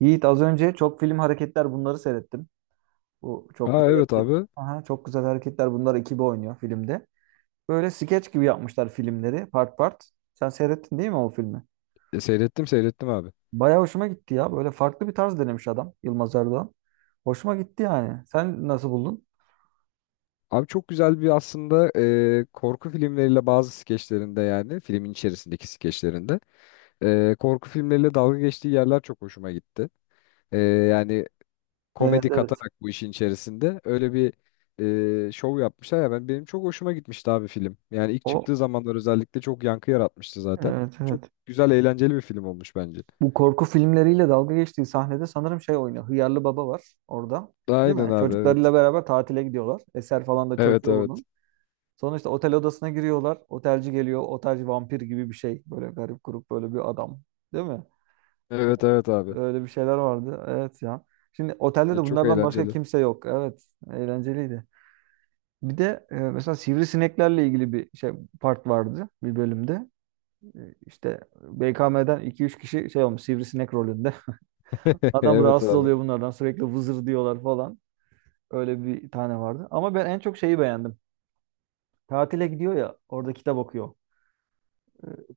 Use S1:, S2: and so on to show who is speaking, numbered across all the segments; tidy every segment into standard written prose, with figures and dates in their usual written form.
S1: Yiğit az önce çok film hareketler bunları seyrettim. Bu çok
S2: Aa
S1: güzel
S2: evet
S1: hareket.
S2: abi.
S1: Aha, çok güzel hareketler bunlar ekibi oynuyor filmde. Böyle skeç gibi yapmışlar filmleri part part. Sen seyrettin değil mi o filmi?
S2: Seyrettim seyrettim abi.
S1: Bayağı hoşuma gitti ya. Böyle farklı bir tarz denemiş adam Yılmaz Erdoğan. Hoşuma gitti yani. Sen nasıl buldun?
S2: Abi çok güzel bir aslında korku filmleriyle bazı skeçlerinde yani filmin içerisindeki skeçlerinde korku filmleriyle dalga geçtiği yerler çok hoşuma gitti. Yani
S1: Evet,
S2: komedi
S1: evet.
S2: katarak bu işin içerisinde öyle bir şov yapmışlar ya benim çok hoşuma gitmişti abi film. Yani ilk
S1: O
S2: çıktığı zamanlar özellikle çok yankı yaratmıştı zaten.
S1: evet,
S2: Çok
S1: evet.
S2: güzel eğlenceli bir film olmuş bence.
S1: Bu korku filmleriyle dalga geçtiği sahnede sanırım şey oynuyor. Hıyarlı Baba var orada. Değil
S2: Aynen
S1: mi?
S2: abi, evet.
S1: Çocuklarıyla beraber tatile gidiyorlar. Eser falan da çocuğu
S2: Evet, evet.
S1: bunun. Sonra işte otel odasına giriyorlar. Otelci geliyor. Otelci vampir gibi bir şey. Böyle garip grup böyle bir adam. Değil mi?
S2: Evet, evet abi.
S1: Öyle bir şeyler vardı. Evet ya. Şimdi otelde
S2: Ya
S1: de
S2: çok
S1: bunlardan başka
S2: eğlenceli.
S1: kimse yok. Evet. Eğlenceliydi. Bir de mesela sivrisineklerle ilgili bir şey part vardı bir bölümde. İşte BKM'den iki üç kişi şey olmuş sivrisinek rolünde. Adam
S2: Evet
S1: rahatsız
S2: abi.
S1: oluyor bunlardan. Sürekli vızır diyorlar falan. Öyle bir tane vardı. Ama ben en çok şeyi beğendim. Tatile gidiyor ya orada kitap okuyor.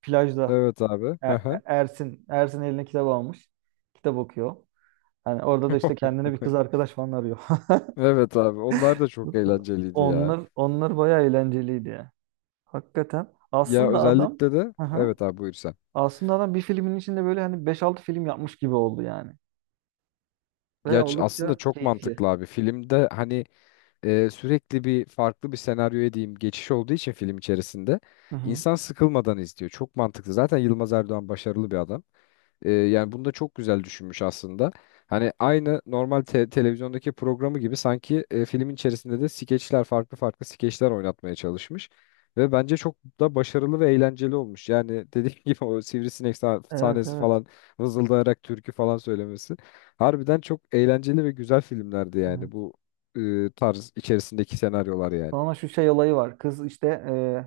S1: Plajda.
S2: Evet abi. Hı hı.
S1: Ersin, Ersin eline kitap almış. Kitap okuyor. Yani orada da işte kendine bir kız arkadaş falan arıyor.
S2: Evet abi. Onlar da çok eğlenceliydi ya.
S1: Onlar bayağı eğlenceliydi ya. Hakikaten.
S2: Ya
S1: Aslında adam
S2: özellikle de
S1: hı hı.
S2: evet abi, buyur sen.
S1: Aslında adam bir filmin içinde böyle hani beş altı film yapmış gibi oldu yani.
S2: Ya
S1: Ve
S2: aslında
S1: oldukça
S2: çok
S1: keyifli.
S2: mantıklı abi. Filmde hani sürekli bir farklı bir senaryoya diyeyim geçiş olduğu için film içerisinde
S1: Hı hı.
S2: insan sıkılmadan izliyor. Çok mantıklı. Zaten Yılmaz Erdoğan başarılı bir adam. Yani bunu da çok güzel düşünmüş aslında. Hani aynı normal televizyondaki programı gibi sanki filmin içerisinde de skeçler farklı farklı skeçler oynatmaya çalışmış. Ve bence çok da başarılı ve eğlenceli olmuş. Yani dediğim gibi o sivrisinek
S1: Evet,
S2: sahnesi
S1: evet.
S2: falan vızıldayarak türkü falan söylemesi. Harbiden çok eğlenceli ve güzel filmlerdi
S1: Evet.
S2: yani bu tarz içerisindeki senaryolar yani.
S1: Sonra şu şey olayı var. Kız işte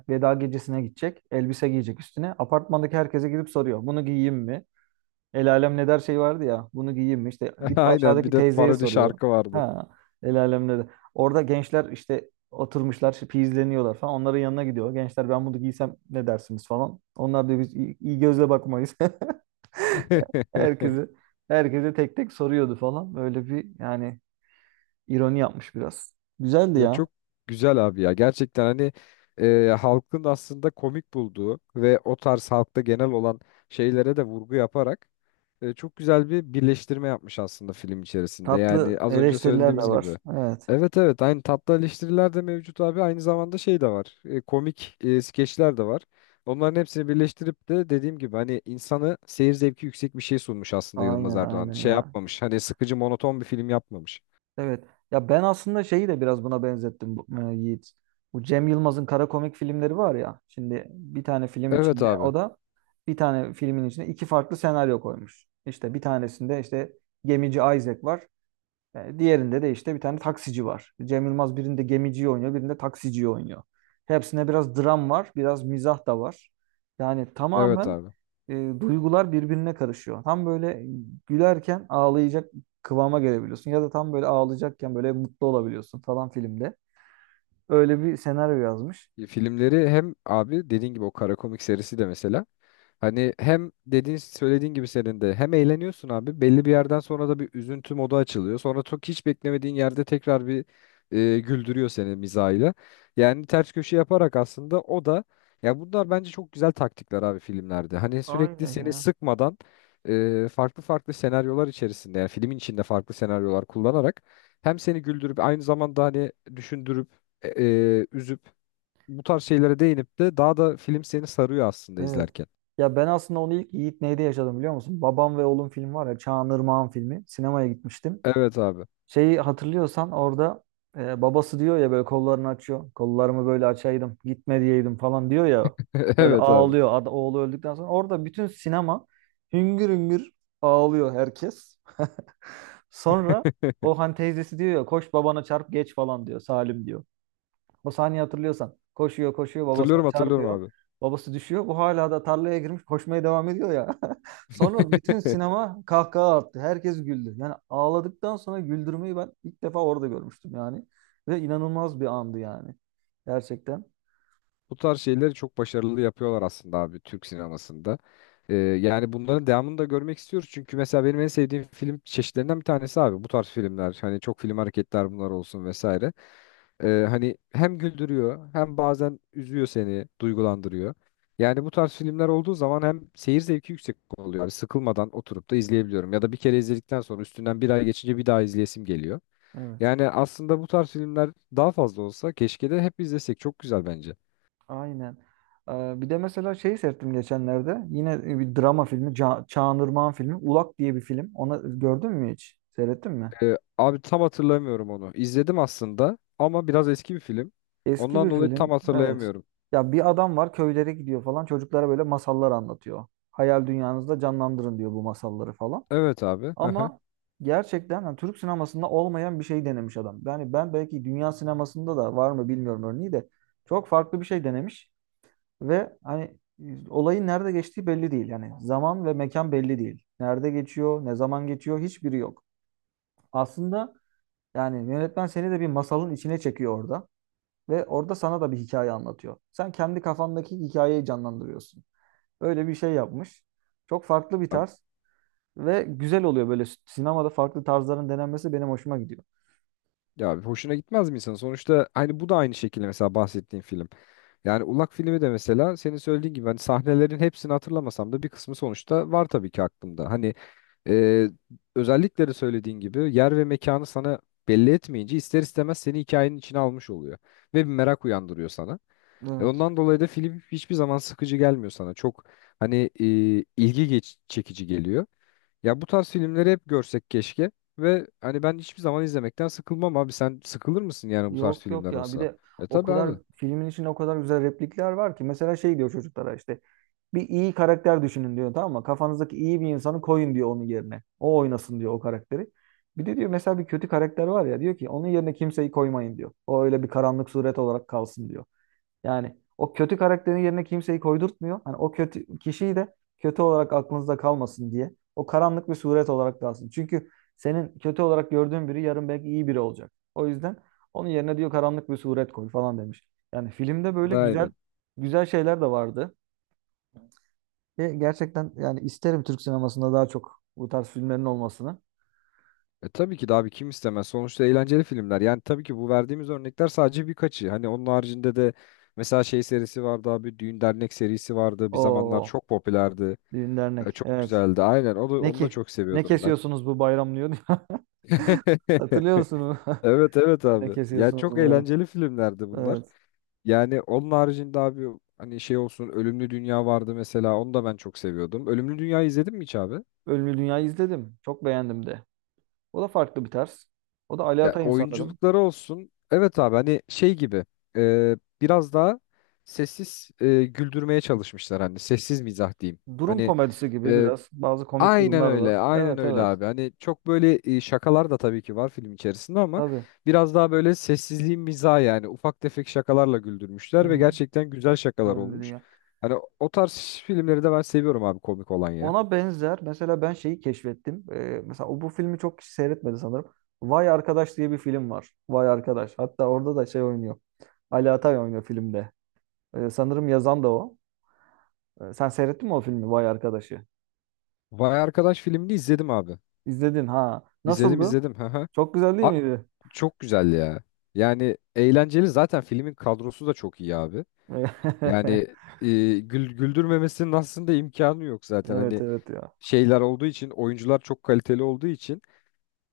S1: veda gecesine gidecek. Elbise giyecek üstüne. Apartmandaki herkese gidip soruyor. Bunu giyeyim mi? El alem ne der şey vardı ya. Bunu giyeyim mi? İşte gidip
S2: Aynen, bir
S1: aşağıdaki
S2: de
S1: teyzeye
S2: parodi
S1: soruyor.
S2: şarkı vardı.
S1: Ha, el alem ne der. Orada gençler işte oturmuşlar, işte izleniyorlar falan. Onların yanına gidiyor. Gençler ben bunu giysem ne dersiniz falan. Onlar da biz iyi, iyi gözle bakmayız. Herkese, herkese tek tek soruyordu falan. Böyle bir yani ironi yapmış biraz. Güzeldi
S2: Ya
S1: ya.
S2: çok güzel abi ya. Gerçekten hani halkın aslında komik bulduğu ve o tarz halkta genel olan şeylere de vurgu yaparak çok güzel bir birleştirme yapmış aslında film içerisinde. Yani
S1: Tatlı
S2: az önce
S1: eleştiriler de
S2: söylediğimiz
S1: var.
S2: gibi.
S1: Evet.
S2: Evet, evet aynı tatlı eleştiriler de mevcut abi. Aynı zamanda şey de var. Komik skeçler de var. Onların hepsini birleştirip de dediğim gibi hani insanı seyir zevki yüksek bir şey sunmuş aslında Yılmaz
S1: Aynen,
S2: Erdoğan.
S1: aynen
S2: Şey
S1: ya.
S2: yapmamış. Hani sıkıcı monoton bir film yapmamış.
S1: Evet. Ya ben aslında şeyi de biraz buna benzettim Yiğit. Bu Cem Yılmaz'ın kara komik filmleri var ya. Şimdi bir tane film
S2: Evet
S1: içinde o
S2: abi.
S1: da bir tane filmin içine iki farklı senaryo koymuş. İşte bir tanesinde işte gemici Isaac var. Diğerinde de işte bir tane taksici var. Cem Yılmaz birinde gemiciyi oynuyor, birinde taksiciyi oynuyor. Hepsinde biraz dram var, biraz mizah da var. Yani
S2: Evet
S1: tamamen
S2: abi.
S1: e, duygular birbirine karışıyor. Tam böyle gülerken ağlayacak kıvama gelebiliyorsun ya da tam böyle ağlayacakken böyle mutlu olabiliyorsun falan filmde. Öyle bir senaryo yazmış.
S2: Filmleri hem abi dediğin gibi o kara komik serisi de mesela hani hem söylediğin gibi senin de hem eğleniyorsun abi belli bir yerden sonra da bir üzüntü modu açılıyor. Sonra çok hiç beklemediğin yerde tekrar bir güldürüyor seni mizahıyla. Yani ters köşe yaparak aslında o da, ya bunlar bence çok güzel taktikler abi filmlerde. Hani sürekli
S1: Aynen
S2: seni
S1: ya.
S2: sıkmadan farklı farklı senaryolar içerisinde yani filmin içinde farklı senaryolar kullanarak hem seni güldürüp aynı zamanda hani düşündürüp üzüp bu tarz şeylere değinip de daha da film seni sarıyor aslında
S1: Evet.
S2: izlerken.
S1: Ya ben aslında onu ilk Yiğit Ney'de yaşadım biliyor musun? Babam ve Oğlum film var ya Çağan Irmak'ın filmi. Sinemaya gitmiştim.
S2: Evet abi.
S1: Şeyi hatırlıyorsan orada babası diyor ya böyle kollarını açıyor. Kollarımı böyle açaydım, gitme diyeydim falan diyor ya. Böyle
S2: Evet abi.
S1: ağlıyor. Oğlu öldükten sonra orada bütün sinema hüngür hüngür ağlıyor herkes. Sonra o hani teyzesi diyor ya koş babana çarp geç falan diyor. Salim diyor. O sahneyi hatırlıyorsan. Koşuyor koşuyor babasına
S2: Hatırlıyorum hatırlıyorum
S1: çarpıyor.
S2: abi.
S1: Babası düşüyor. Bu hala da tarlaya girmiş koşmaya devam ediyor ya. Sonra bütün sinema kahkaha attı. Herkes güldü. Yani ağladıktan sonra güldürmeyi ben ilk defa orada görmüştüm yani. Ve inanılmaz bir andı yani. Gerçekten.
S2: Bu tarz şeyleri çok başarılı yapıyorlar aslında abi Türk sinemasında. Yani bunların devamını da görmek istiyoruz. Çünkü mesela benim en sevdiğim film çeşitlerinden bir tanesi abi bu tarz filmler. Hani çok film hareketler bunlar olsun vesaire. Hani hem güldürüyor hem bazen üzüyor seni, duygulandırıyor. Yani bu tarz filmler olduğu zaman hem seyir zevki yüksek oluyor. Abi sıkılmadan oturup da izleyebiliyorum. Ya da bir kere izledikten sonra üstünden bir ay geçince bir daha izleyesim geliyor.
S1: Evet.
S2: Yani aslında bu tarz filmler daha fazla olsa keşke de hep izlesek. Çok güzel bence.
S1: Aynen. Bir de mesela şeyi seyrettim geçenlerde. Yine bir drama filmi. Çağan Irmak'ın filmi. Ulak diye bir film. Ona gördün mü hiç? Seyrettin mi?
S2: Abi tam hatırlamıyorum onu. İzledim aslında ama biraz eski bir film.
S1: Eski
S2: Ondan
S1: bir
S2: dolayı tam
S1: film. Evet.
S2: hatırlayamıyorum.
S1: Ya bir adam var köylere gidiyor falan. Çocuklara böyle masallar anlatıyor. Hayal dünyanızda canlandırın diyor bu masalları falan.
S2: Evet abi. Hı hı.
S1: Ama gerçekten hani Türk sinemasında olmayan bir şey denemiş adam. Yani ben belki dünya sinemasında da var mı bilmiyorum örneği de çok farklı bir şey denemiş ve hani olayın nerede geçtiği belli değil. Yani zaman ve mekan belli değil. Nerede geçiyor, ne zaman geçiyor hiçbiri yok. Aslında yani yönetmen seni de bir masalın içine çekiyor orada. Ve orada sana da bir hikaye anlatıyor. Sen kendi kafandaki hikayeyi canlandırıyorsun. Öyle bir şey yapmış. Çok farklı bir
S2: Abi-
S1: tarz ve güzel oluyor böyle sinemada farklı tarzların denenmesi benim hoşuma gidiyor.
S2: Ya abi, hoşuna gitmez mi insan? Sonuçta hani bu da aynı şekilde mesela bahsettiğin film. Yani Ulak filmi de mesela senin söylediğin gibi hani sahnelerin hepsini hatırlamasam da bir kısmı sonuçta var tabii ki aklımda. Hani Ee, özellikleri söylediğin gibi yer ve mekanı sana belli etmeyince ister istemez seni hikayenin içine almış oluyor ve bir merak uyandırıyor sana.
S1: Evet.
S2: Ondan dolayı da film hiçbir zaman sıkıcı gelmiyor sana. Çok hani çekici geliyor. Ya bu tarz filmleri hep görsek keşke ve hani ben hiçbir zaman izlemekten sıkılmam abi. Sen sıkılır mısın yani bu tarz
S1: Yok, yok
S2: filmler
S1: ya bir
S2: olsa?
S1: de
S2: E
S1: o
S2: tabii
S1: kadar
S2: abi.
S1: filmin içinde o kadar güzel replikler var ki mesela şey diyor çocuklara işte bir iyi karakter düşünün diyor tamam mı? Kafanızdaki iyi bir insanı koyun diyor onun yerine. O oynasın diyor o karakteri. Bir de diyor mesela bir kötü karakter var ya diyor ki onun yerine kimseyi koymayın diyor. O öyle bir karanlık suret olarak kalsın diyor. Yani o kötü karakterin yerine kimseyi koydurtmuyor. Hani o kötü kişiyi de kötü olarak aklınızda kalmasın diye. O karanlık bir suret olarak kalsın. Çünkü senin kötü olarak gördüğün biri yarın belki iyi biri olacak. O yüzden onun yerine diyor karanlık bir suret koy falan demiş. Yani filmde böyle güzel
S2: Aynen.
S1: güzel şeyler de vardı. Ve gerçekten yani isterim Türk sinemasında daha çok bu tarz filmlerin olmasını.
S2: E tabii ki de abi, kim istemez. Sonuçta eğlenceli filmler. Yani tabii ki bu verdiğimiz örnekler sadece birkaçı. Hani onun haricinde de mesela şey serisi vardı abi. Düğün Dernek serisi vardı. Bir zamanlar
S1: O
S2: çok popülerdi.
S1: düğün dernek.
S2: Çok
S1: Evet.
S2: güzeldi. Aynen.
S1: Ne
S2: Onu da
S1: ki?
S2: çok
S1: Ne
S2: seviyordum ben.
S1: kesiyorsunuz bu bayram diyor. Hatırlıyor musunuz?
S2: Evet, evet
S1: Ne
S2: abi. Yani
S1: kesiyorsunuz
S2: çok
S1: bu bayram?
S2: eğlenceli filmlerdi bunlar.
S1: Evet.
S2: Yani onun haricinde abi hani şey olsun Ölümlü Dünya vardı mesela. Onu da ben çok seviyordum. Ölümlü Dünya'yı izledin mi hiç abi?
S1: Ölümlü Dünya'yı izledim. Çok beğendim de. O da farklı bir tarz. O da Ali
S2: Ya
S1: Atay'ın sanırım.
S2: oyunculukları olsun. Evet abi hani şey gibi e, biraz daha sessiz güldürmeye çalışmışlar, hani sessiz mizah diyeyim.
S1: Durum
S2: Hani
S1: komedisi gibi
S2: e,
S1: biraz. Bazı komik
S2: aynen
S1: durumlar var.
S2: öyle, aynen
S1: Evet,
S2: öyle
S1: evet.
S2: abi. Hani çok böyle şakalar da tabii ki var film içerisinde ama
S1: Tabii.
S2: biraz daha böyle sessizliğin mizahı yani ufak tefek şakalarla
S1: Hı
S2: güldürmüşler ve
S1: hı.
S2: gerçekten güzel şakalar
S1: Ölümlü
S2: olmuş.
S1: Dünya.
S2: Hani o tarz filmleri de ben seviyorum abi, komik olan ya.
S1: Ona benzer. Mesela ben şeyi keşfettim. Mesela o bu filmi çok kişi seyretmedi sanırım. Vay Arkadaş diye bir film var. Vay Arkadaş. Hatta orada da şey oynuyor. Ali Atay oynuyor filmde. Sanırım yazan da o. Sen seyrettin mi o filmi Vay Arkadaş'ı?
S2: Vay Arkadaş filmini izledim abi.
S1: İzledin ha.
S2: İzledim,
S1: Nasıldı?
S2: izledim. Hı hı.
S1: Çok güzel değil miydi?
S2: Çok güzel ya. Yani eğlenceli, zaten filmin kadrosu da çok iyi abi. Yani güldürmemesinin aslında imkanı yok zaten.
S1: Evet,
S2: Hani
S1: evet ya.
S2: şeyler olduğu için, oyuncular çok kaliteli olduğu için.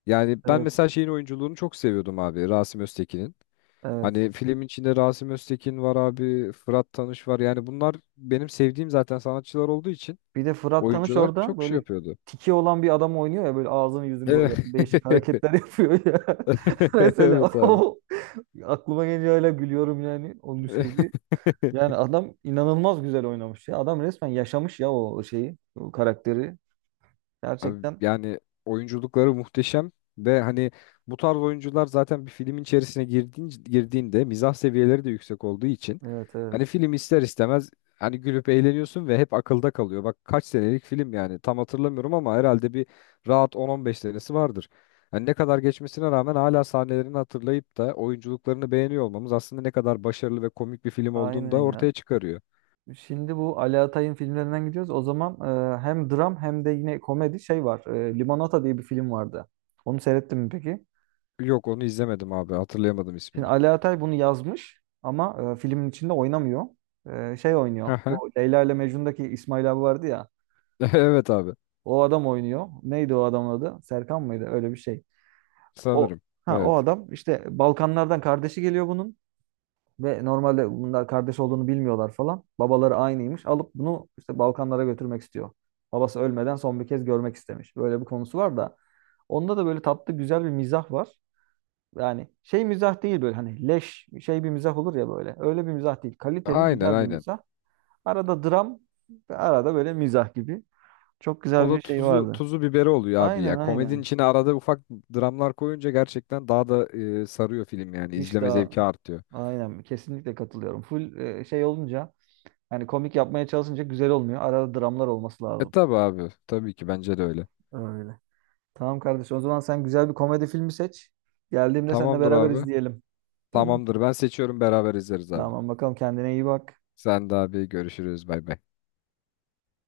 S2: Yani ben
S1: Evet,
S2: mesela şeyin oyunculuğunu çok seviyordum abi, Rasim Öztekin'in.
S1: evet.
S2: Hani filmin içinde Rasim Öztekin var abi, Fırat Tanış var. Yani bunlar benim sevdiğim zaten sanatçılar olduğu için
S1: Bir de Fırat Tanış
S2: oyuncular
S1: orada
S2: çok şey
S1: böyle
S2: yapıyordu.
S1: tiki olan bir adam oynuyor ya böyle ağzını yüzünü böyle
S2: Evet.
S1: değişik hareketler yapıyor ya. Mesela
S2: Evet abi.
S1: o aklıma geliyor öyle gülüyorum yani onun şeydi. Yani adam inanılmaz güzel oynamış ya. Adam resmen yaşamış ya o şeyi, o karakteri.
S2: Abi
S1: Gerçekten
S2: yani oyunculukları muhteşem ve hani bu tarz oyuncular zaten bir filmin içerisine girdiğinde mizah seviyeleri de yüksek olduğu için
S1: evet,
S2: hani
S1: evet.
S2: film ister istemez hani gülüp eğleniyorsun ve hep akılda kalıyor. Bak kaç senelik film yani tam hatırlamıyorum ama herhalde bir rahat 10-15 senesi vardır. Hani ne kadar geçmesine rağmen hala sahnelerini hatırlayıp da oyunculuklarını beğeniyor olmamız aslında ne kadar başarılı ve komik bir film olduğunu
S1: Aynen
S2: da
S1: ya.
S2: ortaya çıkarıyor.
S1: Şimdi bu Ali Atay'ın filmlerinden gidiyoruz. O zaman hem dram hem de yine komedi şey var. Limonata diye bir film vardı. Onu seyrettin mi peki?
S2: Yok, onu izlemedim abi, hatırlayamadım
S1: Şimdi
S2: ismini.
S1: Ali Atay bunu yazmış ama filmin içinde oynamıyor. Şey oynuyor.
S2: Aha.
S1: Bu Leyla ile Mecnun'daki İsmail abi vardı ya.
S2: Evet abi.
S1: O adam oynuyor. Neydi o adamın adı? Serkan mıydı? Öyle bir şey. O
S2: Sanırım.
S1: ha o
S2: Evet.
S1: adam işte Balkanlardan kardeşi geliyor bunun ve normalde bunlar kardeş olduğunu bilmiyorlar falan. Babaları aynıymış. Alıp bunu işte Balkanlara götürmek istiyor. Babası ölmeden son bir kez görmek istemiş. Böyle bir konusu var da onda da böyle tatlı güzel bir mizah var. Yani şey mizah değil böyle hani leş şey bir mizah olur ya böyle. Öyle bir mizah değil. Kaliteli
S2: Aynen,
S1: güzel bir
S2: aynen.
S1: mizah. Arada dram ve arada böyle mizah gibi. Çok
S2: O
S1: güzel
S2: da
S1: bir şey vardı.
S2: tuzu biberi oluyor abi
S1: Aynen,
S2: ya. Komedinin
S1: aynen.
S2: içine arada ufak dramlar koyunca gerçekten daha da sarıyor film yani.
S1: Hiç
S2: İzleme
S1: daha
S2: zevki artıyor.
S1: aynen kesinlikle katılıyorum. Full şey olunca yani komik yapmaya çalışınca güzel olmuyor. Arada dramlar olması
S2: E
S1: lazım.
S2: tabi abi. Tabii ki bence de öyle.
S1: Öyle. Tamam kardeşim o zaman sen güzel bir komedi filmi seç. Geldiğimde seninle
S2: Tamamdır
S1: beraber
S2: abi.
S1: izleyelim. Tamam.
S2: Tamamdır. Ben seçiyorum, beraber izleriz abi.
S1: Tamam bakalım kendine iyi bak.
S2: Sen de abi, görüşürüz. Bay bay.